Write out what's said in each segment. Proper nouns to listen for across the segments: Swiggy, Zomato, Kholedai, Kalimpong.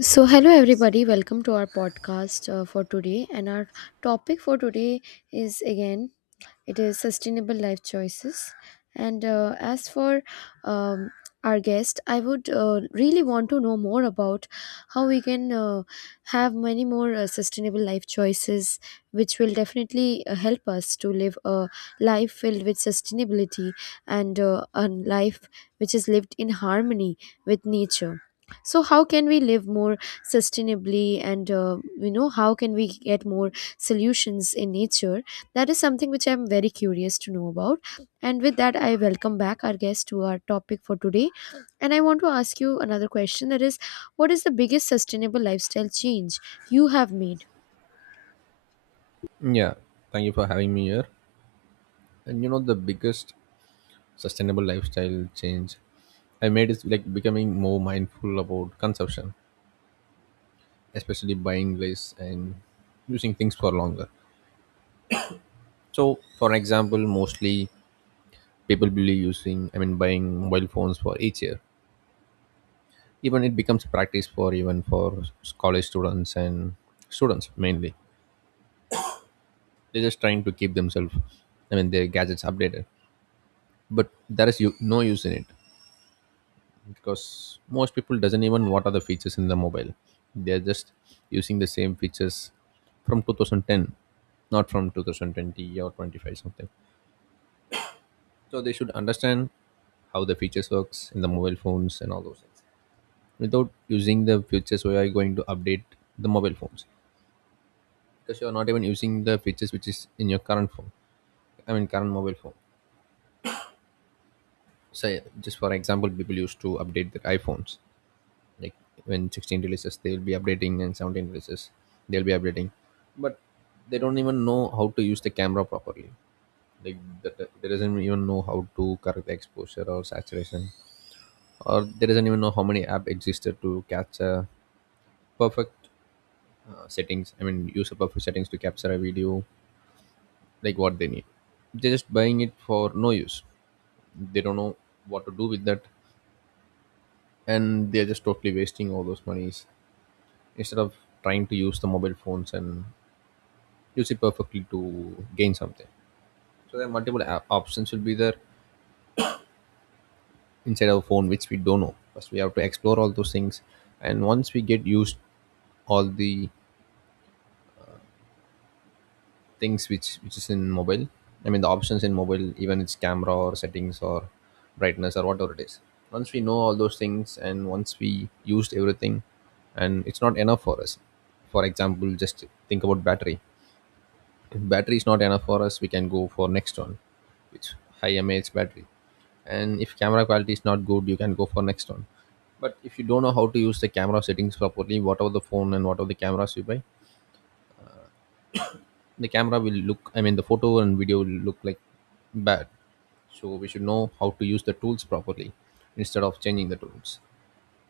So, hello everybody, welcome to our podcast for today. And our topic for today is again it is sustainable life choices and as for um, our guest, I would really want to know more about how we can have many more sustainable life choices, which will definitely help us to live a life filled with sustainability and a life which is lived in harmony with nature. So how can we live more sustainably, and how can we get more solutions in nature? That is something which I'm very curious to know about. And with that, I welcome back our guest to our topic for today. And I want to ask you another question, that is, what is the biggest sustainable lifestyle change you have made? Yeah, thank you for having me here. And you know, the biggest sustainable lifestyle change I made is like becoming more mindful about consumption, especially buying less and using things for longer. So, for example, mostly people will be using, I mean, buying mobile phones for each year. Even it becomes practice for even for college students and students mainly. They're just trying to keep themselves, I mean, their gadgets updated. But there is no use in it because most people doesn't even what are the features in the mobile, they're just using the same features from 2010, not from 2020 or 25 something. So they should understand how the features works in the mobile phones and all those things. Without using the features, we are going to update the mobile phones, because you are not even using the features which is in your current phone, I mean current mobile phone. Say, just for example, people used to update their iPhones like when 16 releases, they will be updating, and 17 releases, they'll be updating. But they don't even know how to use the camera properly, like they doesn't even know how to correct the exposure or saturation, or they doesn't even know how many app existed to capture perfect settings, I mean use the perfect settings to capture a video like what they need. They're just buying it for no use. They don't know what to do with that, and they're just totally wasting all those monies, instead of trying to use the mobile phones and use it perfectly to gain something. So there are multiple options will be there inside our phone which we don't know. First we have to explore all those things, and once we get used all the things which is in mobile, I mean the options in mobile, even its camera or settings or brightness or whatever it is. Once we know all those things and once we used everything, and it's not enough for us. For example, just think about battery. If battery is not enough for us, we can go for next one which high mAh battery. And if camera quality is not good, you can go for next one. But if you don't know how to use the camera settings properly, whatever the phone and whatever the cameras you buy, the camera will look, I mean the photo and video will look like bad. So we should know how to use the tools properly instead of changing the tools.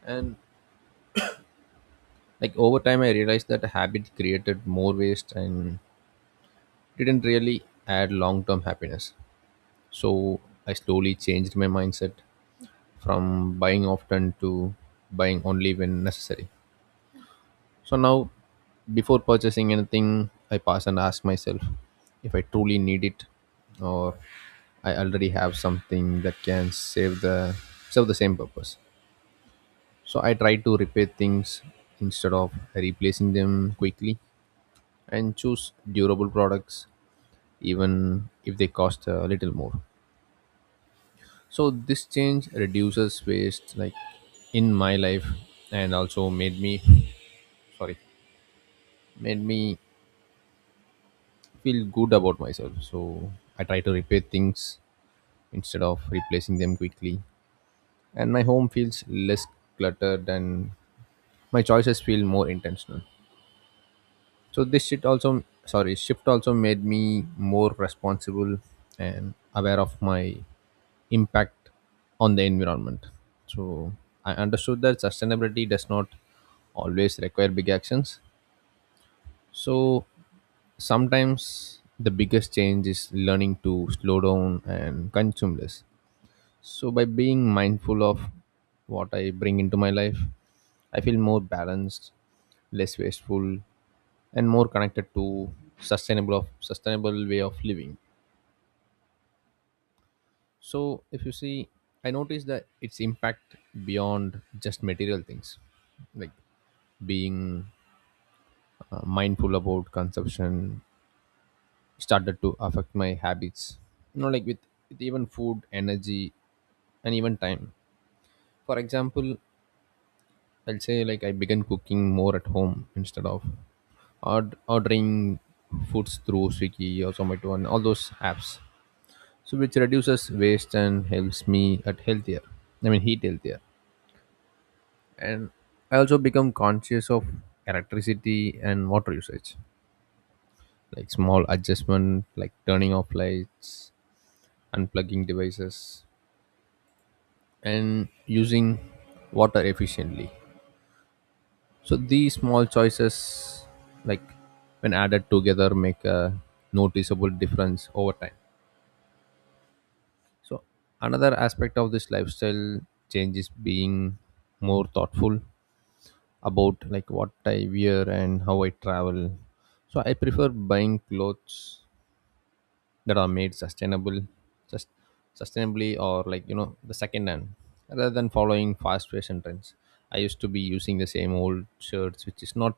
And like over time, I realized that habit created more waste and didn't really add long-term happiness. So I slowly changed my mindset from buying often to buying only when necessary. So now, before purchasing anything, I pass and ask myself if I truly need it, or I already have something that can save the serve the same purpose. So I try to repair things instead of replacing them quickly and choose durable products even if they cost a little more. So this change reduces waste like in my life and also made me sorry made me feel good about myself. So I try to repair things instead of replacing them quickly, and my home feels less cluttered and my choices feel more intentional. So this shit also sorry shift also made me more responsible and aware of my impact on the environment. So I understood that sustainability does not always require big actions. So sometimes the biggest change is learning to slow down and consume less. So, by being mindful of what I bring into my life, I feel more balanced, less wasteful, and more connected to sustainable of sustainable way of living. So, if you see, I notice that its impact beyond just material things, like being mindful about consumption started to affect my habits, you know, like with even food energy and even time. For example, I'll say like I began cooking more at home instead of ordering foods through Swiggy or Zomato and all those apps. So which reduces waste and helps me at healthier. I mean heat healthier. And I also become conscious of electricity and water usage. Like small adjustment like turning off lights, unplugging devices and using water efficiently. So these small choices, like when added together, make a noticeable difference over time. So another aspect of this lifestyle change is being more thoughtful about like what I wear and how I travel. So I prefer buying clothes that are made sustainable, just sustainably or like you know the second hand rather than following fast fashion trends. I used to be using the same old shirts, which is not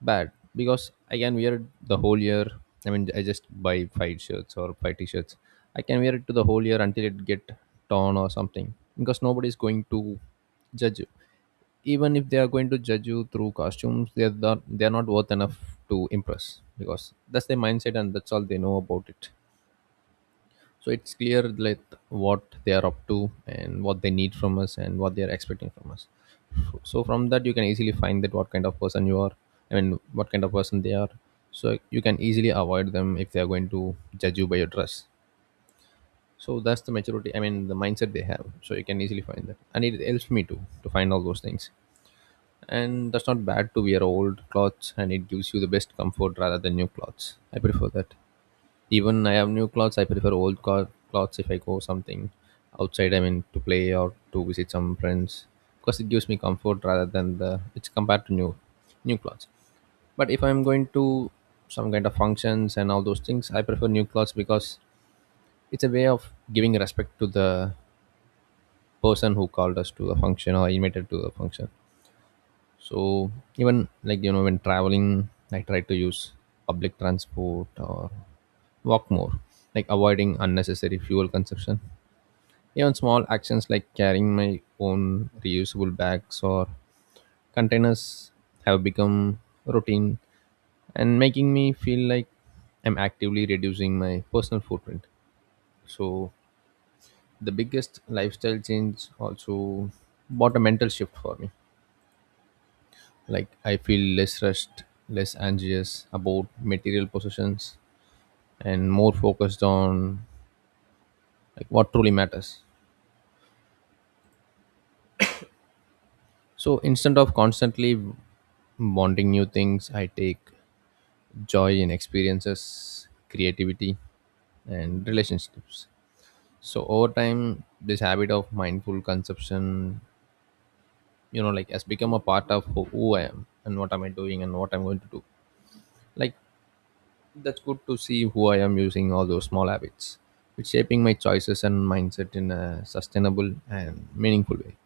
bad because I can wear it the whole year. I mean, I just buy five shirts or five t-shirts. I can wear it to the whole year until it get torn or something because nobody is going to judge you. Even if they are going to judge you through costumes, they are not worth enough to impress because that's their mindset and that's all they know about it. So it's clear like what they are up to and what they need from us and what they are expecting from us. So from that you can easily find that what kind of person you are, I mean what kind of person they are. So you can easily avoid them if they are going to judge you by your dress. So that's the maturity, I mean the mindset they have. So you can easily find that and it helps me too to find all those things. And that's not bad to wear old clothes and it gives you the best comfort rather than new clothes, I prefer that. Even I have new clothes, I prefer old clothes if I go something outside. I mean, to play or to visit some friends because it gives me comfort rather than the it's compared to new new clothes. But if I'm going to some kind of functions and all those things, I prefer new clothes because it's a way of giving respect to the person who called us to the function or invited to the function. So even like you know when traveling, I try to use public transport or walk more, like avoiding unnecessary fuel consumption. Even small actions like carrying my own reusable bags or containers have become routine and making me feel like I'm actively reducing my personal footprint. So, the biggest lifestyle change also brought a mental shift for me. Like, I feel less rushed, less anxious about material possessions, and more focused on like what truly matters. So instead of constantly wanting new things, I take joy in experiences, creativity, and relationships. So over time, this habit of mindful consumption, you know, like has become a part of who I am and what am I doing and what I'm going to do. Like that's good to see who I am using all those small habits, which shaping my choices and mindset in a sustainable and meaningful way.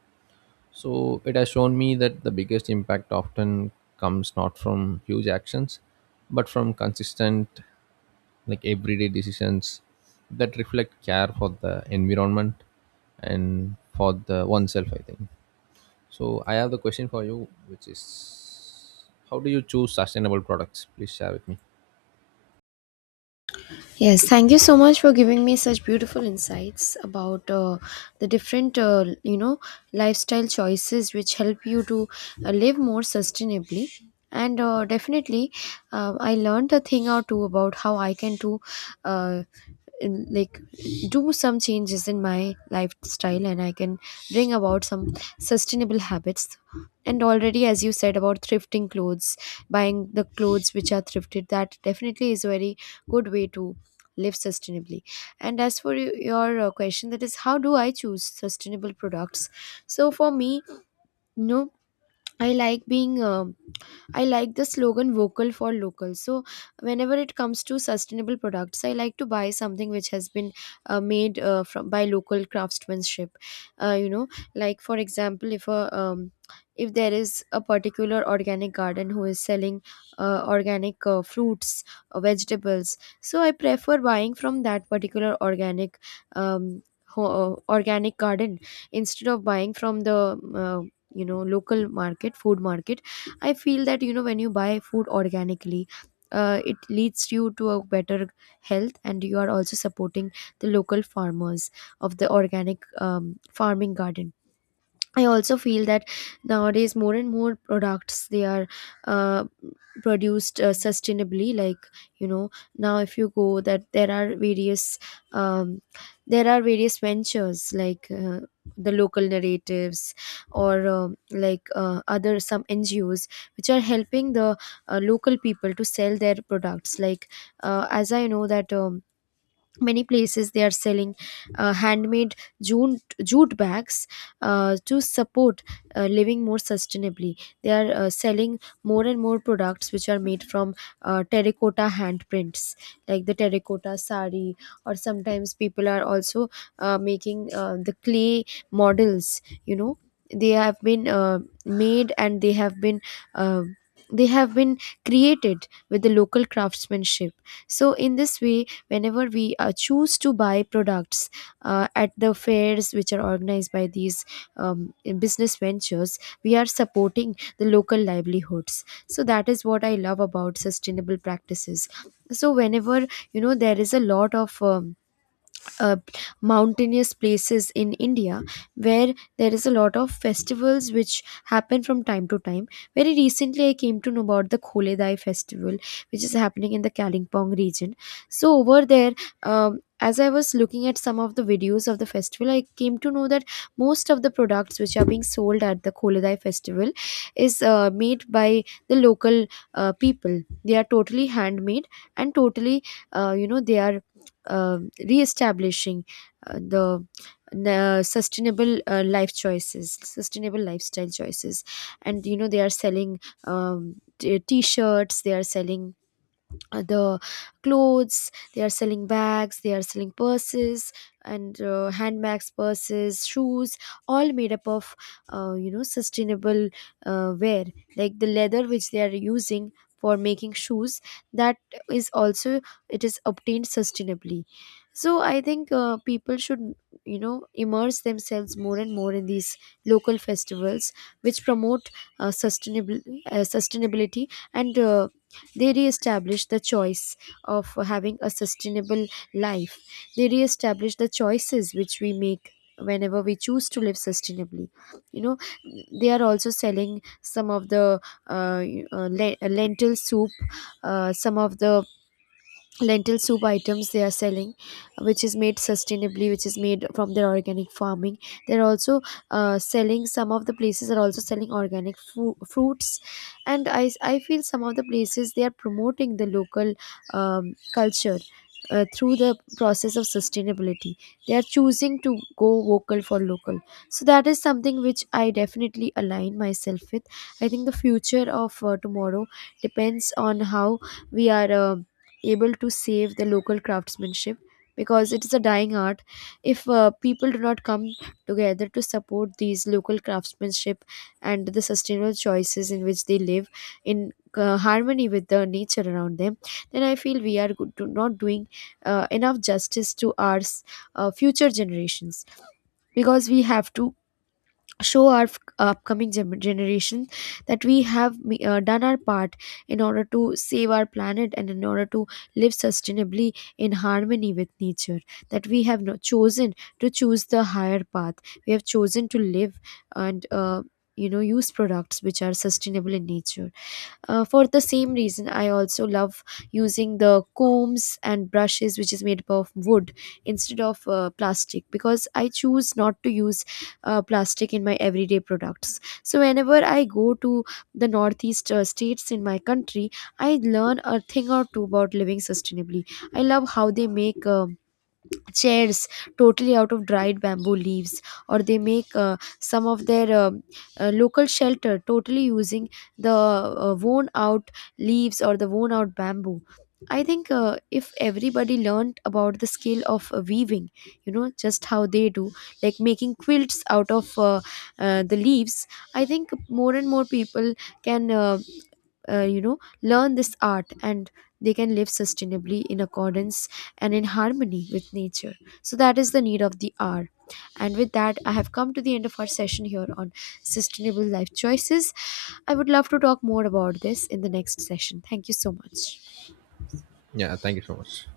So it has shown me that the biggest impact often comes not from huge actions, but from consistent, like everyday decisions that reflect care for the environment and for the oneself, I think. So I have the question for you, which is how do you choose sustainable products? Please share with me. Yes, thank you so much for giving me such beautiful insights about the different, lifestyle choices which help you to live more sustainably. And definitely, I learned a thing or two about how I can do. Uh, in, like Do some changes in my lifestyle, and I can bring about some sustainable habits. And already, as you said, about thrifting clothes, buying the clothes which are thrifted, that definitely is a very good way to live sustainably. And as for your question, that is, how do I choose sustainable products? So for me, no, I like being. I like the slogan vocal for local. So whenever it comes to sustainable products, I like to buy something which has been made from by local craftsmanship. Uh, you know, like for example, if there is a particular organic garden who is selling organic fruits, vegetables, so I prefer buying from that particular um, ho- organic garden instead of buying from the uh, local market, food market. I feel that, you know, when you buy food organically, it leads you to a better health, and you are also supporting the local farmers of the organic farming garden. I also feel that nowadays more and more products, they are uh, produced sustainably. Like, you know, now if you go, that there are um, various ventures, like the local narratives, or like other some NGOs, which are helping the local people to sell their products. Like, as I know that. Many places, they are selling handmade jute bags to support living more sustainably. They are selling more and more products which are made from terracotta handprints, like the terracotta sari. Or sometimes people are also making the clay models. You know, they have been made and uh, they have been created with the local craftsmanship. So in this way, whenever we choose to buy products at the fairs which are organized by these um, business ventures, we are supporting the local livelihoods. So that is what I love about sustainable practices. So whenever, you know, there is a lot of uh, mountainous places in India where there is a lot of festivals which happen from time to time. Very recently, I came to know about the Kholedai festival, which is happening in the Kalimpong region. So, over there, as I was looking at some of the videos of the festival, I came to know that most of the products which are being sold at the Kholedai festival is made by the local people. They are totally handmade and totally, they are uh, reestablishing uh, the the sustainable life choices sustainable lifestyle choices. And you know, they are selling, t-shirts, they are selling the clothes, they are selling bags, they are selling purses and handbags, purses, shoes, all made up of, sustainable wear. Like the leather which they are using for making shoes, that is also, it is obtained sustainably. So I think people should, you know, immerse themselves more and more in these local festivals which promote sustainable sustainability, and they reestablish the choice of having a sustainable life. They reestablish the choices which we make whenever we choose to live sustainably. You know, they are also selling some of the, lentil soup, some of the lentil soup items they are selling, which is made sustainably, which is made from their organic farming. They're also selling, some of the places are also selling organic fruits. And I feel some of the places they are promoting the local culture through the process of sustainability. They are choosing to go vocal for local. So that is something which I definitely align myself with. I think the future of tomorrow depends on how we are able to save the local craftsmanship, because it is a dying art. If people do not come together to support these local craftsmanship and the sustainable choices in which they live in harmony with the nature around them, then I feel we are good, do not doing enough justice to our future generations, because we have to show our upcoming generation that we have done our part in order to save our planet and in order to live sustainably in harmony with nature. That we have not chosen to choose the higher path, we have chosen to live and, use products which are sustainable in nature. For the same reason, I also love using the combs and brushes, which is made up of wood instead of plastic, because I choose not to use plastic in my everyday products. So, whenever I go to the northeast states in my country, I learn a thing or two about living sustainably. I love how they make chairs totally out of dried bamboo leaves, or they make some of their local shelter totally using the worn out leaves or the worn out bamboo. I think if everybody learned about the skill of weaving, you know, just how they do, like making quilts out of the leaves, I think more and more people can, learn this art, and they can live sustainably in accordance and in harmony with nature. So that is the need of the hour, and with that, I have come to the end of our session here on sustainable life choices. I would love to talk more about this in the next session. Thank you so much. Yeah, thank you so much.